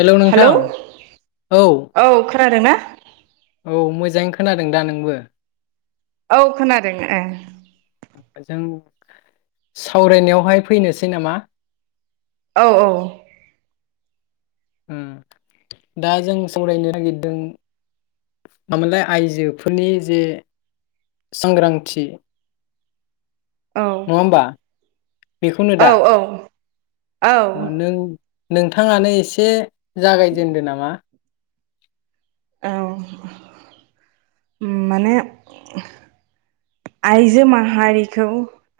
हेल' नोंथां, औ। खोनादों ना? औ मोजाङै खोनादों दा नोंबो? औ खोनादों ए। जों सावरायनायावहाय फैनोसै नामा? औ औ। उम दा जों सावरायनो नागिरदों मामोनलाय आइजोफोरनि जे सांग्रांथि औ नङा ओमबा? औ औ अ नों औ। नोंथाङानो एसे जागायजेनदो नामा? औ उम माने आइजो माहारिखौ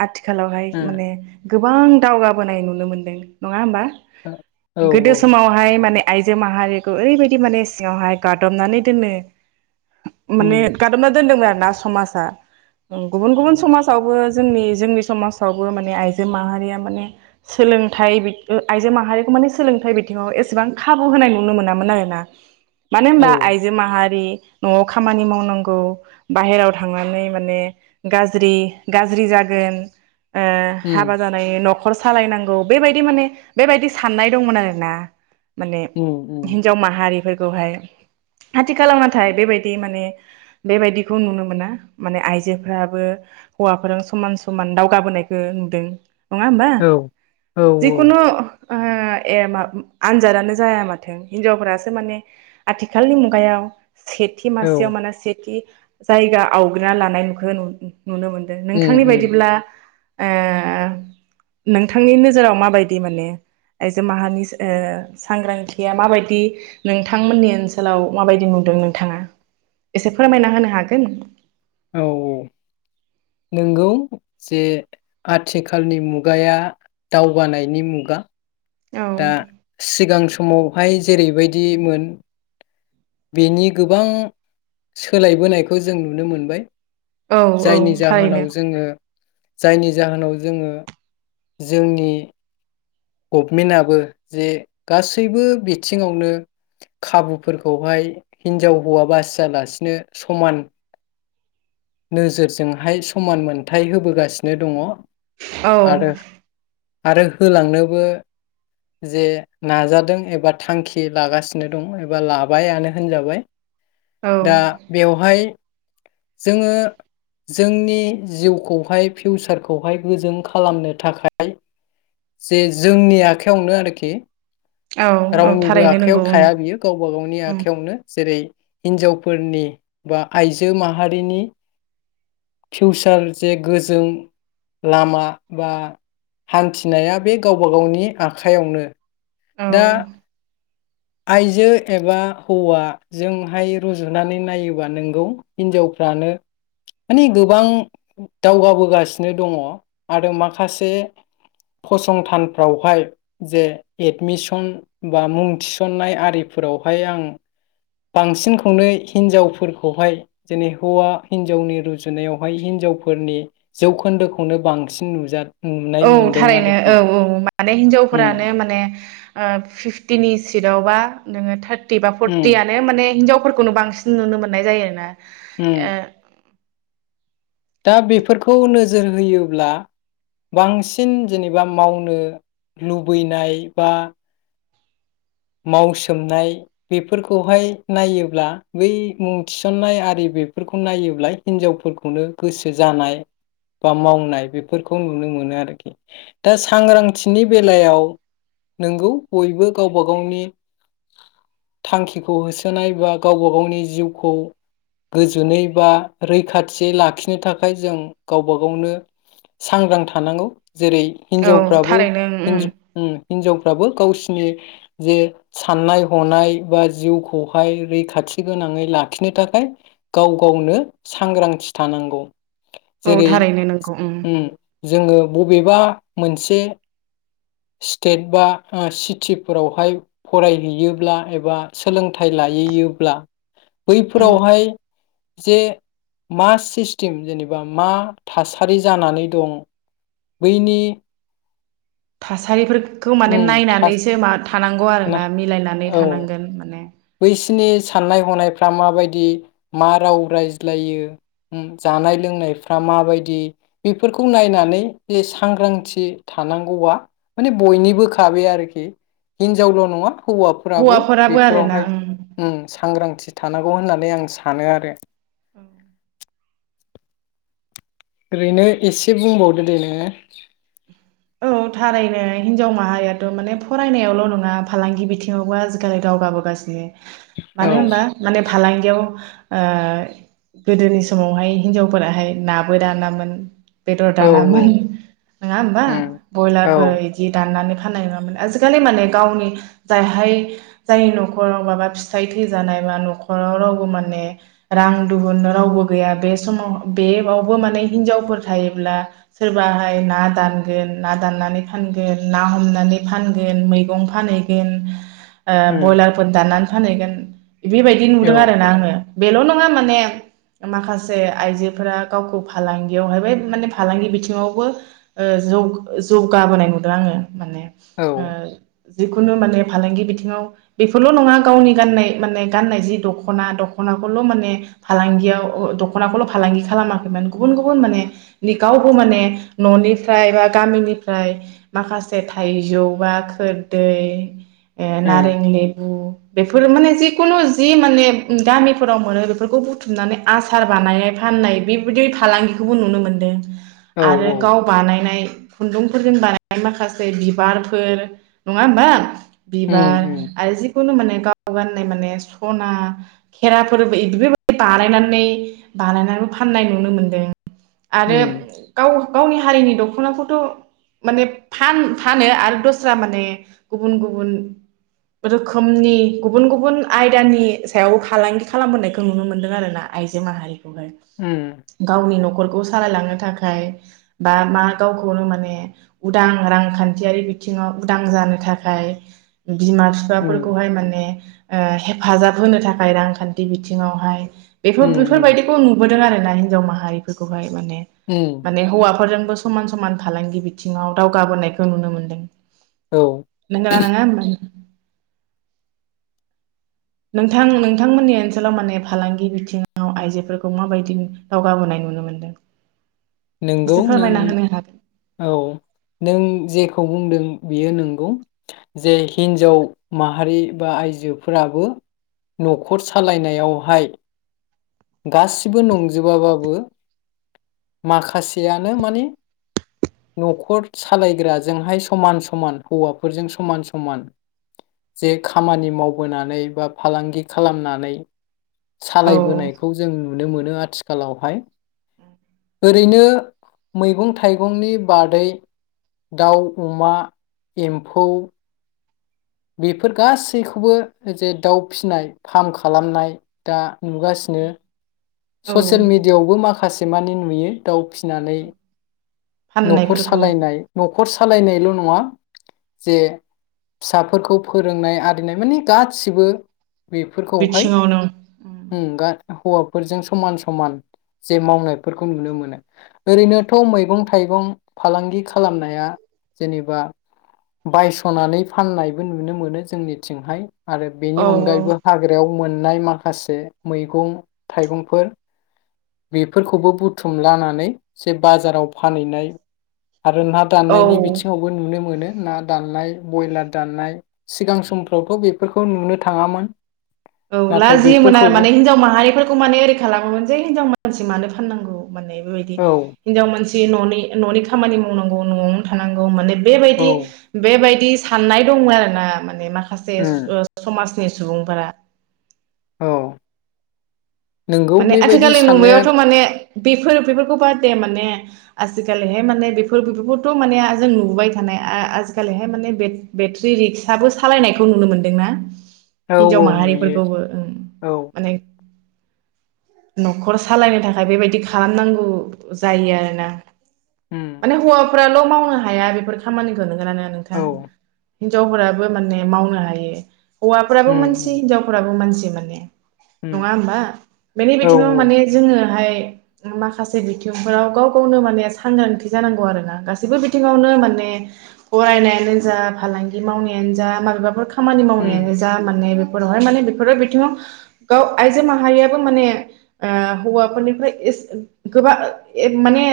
आथि खालावहाय उम माने गोबां दावगाबोनाय नुनो मोन्दों नङा होमबा? औ गोदो औ समावहाय माने आइजो माहारिखौ ओरैबायदि माने सिङावहाय गादबनानै दोनो उम माने गादबना दोनदोंमोन आरो। ना समाजा। गुबुन गुबुन उम समाजावबो जोंनि जोंनि समाजावबो माने आइजो माहारिया माने सोलोंथाइ बि ओ आइजो माहारिखौ माने सोलोंथाइ बिथिङाव एसेबां खाबु होनाय नुनो मोनामोन आरोना। मानो औ होनबा आइजो माहारि न'आव खामानि मावनांगौ बाहेराव थांनानै माने गाज्रि गाज्रि जागोन। ओ उम हाबा जानाय न' न'खर सालायनांगौ बेबायदि माने बेबायदि साननाय दंमोन आरो ना। माने उम उम हिनजाव माहारिफोर खौहाय आथिखालाव नाथाय बेबायदि माने बेबायदिखौ नुनो मोना माने आइजो फोराबो हौवाफोरजों समान समान दावगाबोनायखौ नुदों। नङा होमबा औ औ जिखुनु ए म आनजादानो जाया माथों हिनजावफोरासो माने आथिखालनि मुगायाव सेथि मासेयाव औ माने सेथि जायगा आवग्रिना लानाय नु खौ नु नुनो मोनदों उम नोंथांनि उम बायदिब्ला ए नोंथांनि नोजोराव माबायदि माने आइजो माहारिनि सांग्रांथिया माबायदि नोंथांमोननि ओनसोलाव माबायदि नुदों नोंथाङा एसे फोरमायना होनो हागोन? औ औ नंगौ जे आथिखालनि मुगाया दावगानायनि मुगा औ दा सिगां सम समावहाय जेरैबायदिमोन बेनि गोबां सोलायबोनायखौ जों नुनो मोनबाय। औ औ जायनि जाहोनाव थारैनो जोङो जायनि जाहोनाव जोङो जोंनि गभमेन्टआबो जे गासैबो बिथिङावनो खाबुफोरखौहाय हिनजाव हौवा बासियालासिनो समान नोजोरजोंहाय समान मोनथाय होबोगासिनो दङ। औ आरो आरो होलांनोबो जे नाजादों एबा थांखि लागासिनो दं एबा लाबायानो होनजाबाय औ दा बेवहाय जोङो जोंनि जिउखौहाय फिउसारखौहाय गोजोंन खालामनो थाखाय जे जोंनि आखायावनो आरोखि औ रावनिबो थारैनो आखायाव नंगौ थाया ओं बियो गावबा गावनि आखायावनो जेरै हिनजाव फोरनि बा आइजो माहारिनि फिउसार जे गोजों लामा बा हान्थिनाया बे गावबा गावनि आखाइयावनो दा ओं आइजो एबा हौवाजोंहाय रुजुनानै नायोबा नोंगौ हिनजावफ्रानो माने गोबां दावगाबोगासिनो दङ आरो माखासे फसंथानफ्रावहाय जे एडमिसन बा मुं थिसननाय आरिफोरावहाय आं बांसिनखौनो हिनजावफोरखौहाय जेनै हौवा हिनजावनि रुजुनायावहाय हिनजावफोरनि जौखोन्दोखौनो बांसिन नुजा नुनाय औ मोनदों थारैनो आरोखि औ औ माने उम हिनजावफोरानो माने फिफटिनि सिटआवबा नोङो थार बा उम फरटिआनो माने हिनजाव फोरखौनो बांसिन नुनो मोन्नाय जायोना उम ए दा बेफोरखौ नोजोर होयोब्ला बांसिन जेनेबा मावनो लुबैनाय बा मावसोमनाय बेफोरखौहाय नायोब्ला बै मुं थिसन्नाय आरि बेफोरखौ नायोब्ला हिनजावफोरखौनो गोसो जानाय बा मावनाय बेफोरखौ नुनो मोनो आरोखि दा सांग्रांथिनि बेलायाव नोंगौ बयबो गाव गावबा गावनि थांखिखौ होसोनाय बा गावबा गावनि जिउखौ गोजोनै बा रैखाथियै लाखिनो थाखाय जों गावबा गावनो सांग्रां थानांगौ। जेरै ओ औ हिनजावफ्राबो थारैनो ओम इन्दि ओ हिनजाव, फोराबो गावसोरनि जे साननाय हनाय बा जिउखौहाय रैखाथि गोनाङै लाखिनो थाखाय गाव गावनो सांग्रांथि थानांगौ, औ जेरै थारैनो नंगौ ओम जोङो, बबेबा मोनसे स्टेट बा ओ सिटिफोराव, हाय फरायहैयोब्ला एबा सोलोंथाइ लाहैयोब्ला उम बैफोरावहाय जे मा सिस्टेम जेनेबा मा थासारि जानानै दं बैनि, थासारिफोरखौ माने उम थास नायनानैसो मा, थानांगौ ना आरोना मिलायनानै औ थानांगोन माने बैसिनि साननाय हनाय दा माबायदि मा राव रायज्लायो उम जानाय लोंनायफ्रा माबायदि बेफोरखौ नायनानै जे सांग्रांथि थानांगौआ माने बयनिबो खाबै आरोखि हिनजावल' नङा, हौवाफ्राबो हौवाफोराबो बेब आरोना फोरावहाय उम ओम सांग्रांथि, थानांगौ होननानै आं सानो आरो औ ओरैनो एसे बुंबावदो दे नोङो, औ थारैनो हिनजाव माहारियाथ' माने फरायनायावल' नङा फालांगि बिथिङावबो आजिखालि दावगाबोगासिनो, मानो होनबा माने फालांगि इहाव ओ गोदोनि समावहाय हिनजावफोराहाय नाबो दानामोन, बेदर औ औ दानामोन नङा होमबा, उम औ ब्रयलारफोर इदि दाननानै हानाय नङामोन आजिखालि माने गावनि जायहाय जाय न'खराव माबा फिथाइ थैजानाय बा न'खराव रावबो माने रां दुहुन रावबो गैया बे समाव बेवाबो माने हिनजावफोर थायोब्ला सोरबाहाय ना दानगोन, ना दाननानै फानगोन ना हमनानै फानगोन मैगं फानहैगोन, ओ उम ब्रयलारफोर दान्नानै फानैगोन बेबायदि औ नुदों आरो ना आङो, बेल' नङा माने माखासे आइजोफोरा गावखौ फालांगियावहाय माने फालांगि बिथिङावबो ओ जौ जौगाबोनाय नुदों आङो माने औ ओ जिखुनु माने फालांगि बिथिङाव बेफोरल' नङा गावनि गाननाय माने गाननाय जि दख'ना दख'नाखौल माने फालांगियाव दख'नाखौल फालांगि खालामाखैमोन गुबुन गुबुन माने गावबो माने न'निफ्राय बा गामिनिफ्राय माखासे थाइजौ बा खोरदै, ओ उम नारें लेबु बेफोर माने जिखुनु जि माने गामिफोराव मोनो बेफोरखौ बुथुमनानै आसार बानाय फाननाय बेबायदि फालांगिखौबो नुनो मोनदों, औ आरो गाव बानायनाय खुन्दुंफोरजों बानायनाय माखासे बिबारफोर नङा होनबा उम बिबार उम आरो जि जेखुनु माने गाव गाननाय माने सना, खेराफोर बेफोरबायदि बानायनानै बानायनानैबो फाननाय नुनो मोन्दों। आरो उम गाव गावनि हारिनि दख'नाफोरखौ थ' माने फान-फानो आरो दस्रा माने गुबुन गुबुन रोखोमनि गुबुन गुबुन आयदानि सायाव फालांगि खालामबोनायखौ नुनो मोन्दों आरो ना आइजो माहारि खौहाय उम गावनि न'खर न'खरखौ सालायलांनो थाखाय बा मा गावखौ नो माने उदां रांखान्थियारि बिथिङाव उदां जानो थाखाय उम बिमा-बिफाफोरखौहाय माने ओ हेफाजाब होनो थाखाय रांखान्थि बिथिङावहाय बेफोर उम उम बेफोरबायदिखौ नुबो आरो ना हिनजाव माहारिफोरखौहाय माने उम माने हौवाफोरजों समान समान फालांगि बिथिङाव दावगाबोनायखौ नुनो मोनदों। औ नांगौ ना नङा नोंथां नोंथांमोननि ओनसोलाव माने फालांगि बिथिङाव आइजोफोरखौ माबायदि दावगाबोनाय नुनो मोनदों। नोंगौ एसे फोरमायना होनो हागोन नों औ नों जे खौ बुंदों बियो नंगौ जे हिनजाव माहारि बा आइजोफोराबो न'खर सालायनायावहाय गासिबो नंजोबाबाबो माखासेयानो माने न'खर सालायग्राजोंहाय समान समान हौवाफोरजों समान समान जे खामानि मावबोनानै बा फालांगि खालामनानै औ सालायबोनाय नुनो मोनो आथिखालावहाय ओरैनो मैगं-थाइगंनि बादै दाउ, अमा, एम्फौ बेफोर गासैखौबो जे दाउ फिसिनाय फार्म खालामनाय दा नुगासिनो औ ससियेल मिडियाआवबो माखासे मानि नुयो दाउ फिसिनानै न'खर फाननायफोरखौ सालायनाय न'खर सालायनायल' नङा जे फिसाफोरखौ फोरोंनाय आरिनाय माने गासिबो बेफोरखौहाय बिथिङाव नों उम गा हौवा फोरजों समान समान जे मावनायफोरखौ नुनो मोनो ओरैनोथ' मैगं-थाइगं फालांगि खालामनाया जेनेबा बायस'नानै फाननायबो नुनो मोनो जोंनिथिंहाय आरो बेनि औ अनगायैबो हाग्रायाव मोननाय माखासे मैगं थाइगंफोर बेफोरखौबो बुथुम लानानै जे बाजाराव फानहैनाय आरो ना औ दान्नायनि बिथिङावबो नुनो मोनो। ना दाननाय ब्रयलार दाननाय सिगां समफ्रावथ' बेफोरखौ नुनो थाङामोन औ नाथाय लाजियोमोन आरो बेफोरखौबो माने हिनजाव माहारिफोर खौ माने ओरै खालामोमोन जे हिनजाव मानसि मानो फाननांगौ माने बेबायदि औ हिनजाव मानसि जि न'नि न'नि खामानि मावनांगौ न'आवनो थानांगौ माने‌ औ बेबायदि बेबायदि साननाय दङ आरोना माने माखा खासे उम समाज नि सुबुंफोरा औ नोंगौ माने बेबायदि आथिखालनि साननाया नुुनायावथ' माने बेफोर बेफोरखौ बाददे माने आजिखालिहाय माने बेफोर बेफोरखौथ' माने जों नुुबाय थानाय आजिखालिहाय माने बे बेट्रि रिक्साबो सालायनायखौ नुनो मोनदोंना औ हिनजाव औ नुयो माहारिफोरखौबो ओ औ माने न'खर सालायनो थाखाय बेबायदि खालामनांगौ जायो आरोना उम माने हौवा फोराल' मावनो हाया बेफोर खामानिखौ नों गोना नोङा नोंथां औ उम हिनजावफोराबो माने मावनो हायो। हौवाफोराबो मानसि उम हिनजावफोराबो मानसि माने उम नङा होमबा? बेनि औ बिथिङाव माने जोङोहाय माखासे बिथिंफोराव गाव गावनो माने सांग्रांथि जानांगौ आरोना गाससिबो बिथिङावनो माने फरायनायानो जा फालांगि मावनायानो जा माबाफोर खा खामानि उम मावनायानो जा माने बे माने बेफोर बिथिङाव गाव आइजो माहारिया माने ओ हौवाफोरनिफ्राय एस गोबां माने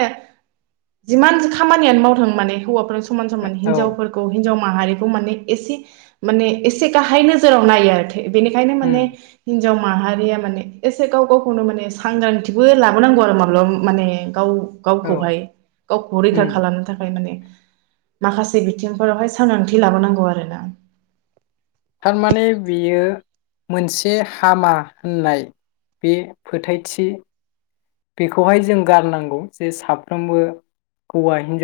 जिमान खामानियानो मावथों माने हौवाफोर समान समान औ हिजावफोरखौ हिनजाव माहारिखौ माने एसे माने एसे गाहाय नोजोराव नायो आरोखि बेनिखायनो माने उम हिन्जाव माहारिया माने एसे गाव गावखौनो माने सांग्रांथिबो लाबोनांगौ आरो माब्लाबा माने गाव औ गावखौहाय गावखौ रैखा उम खालामनो थाखाय माने माखासे बिथिंफोरावहाय सांग्रांथि लाबोनांगौ आरोना थारमाने बेयो मोनसे हामा होननाय बे फोथायथि बेखौहाय जों गारनांगौ जे साफ्रोमबो हौवा हिनजाव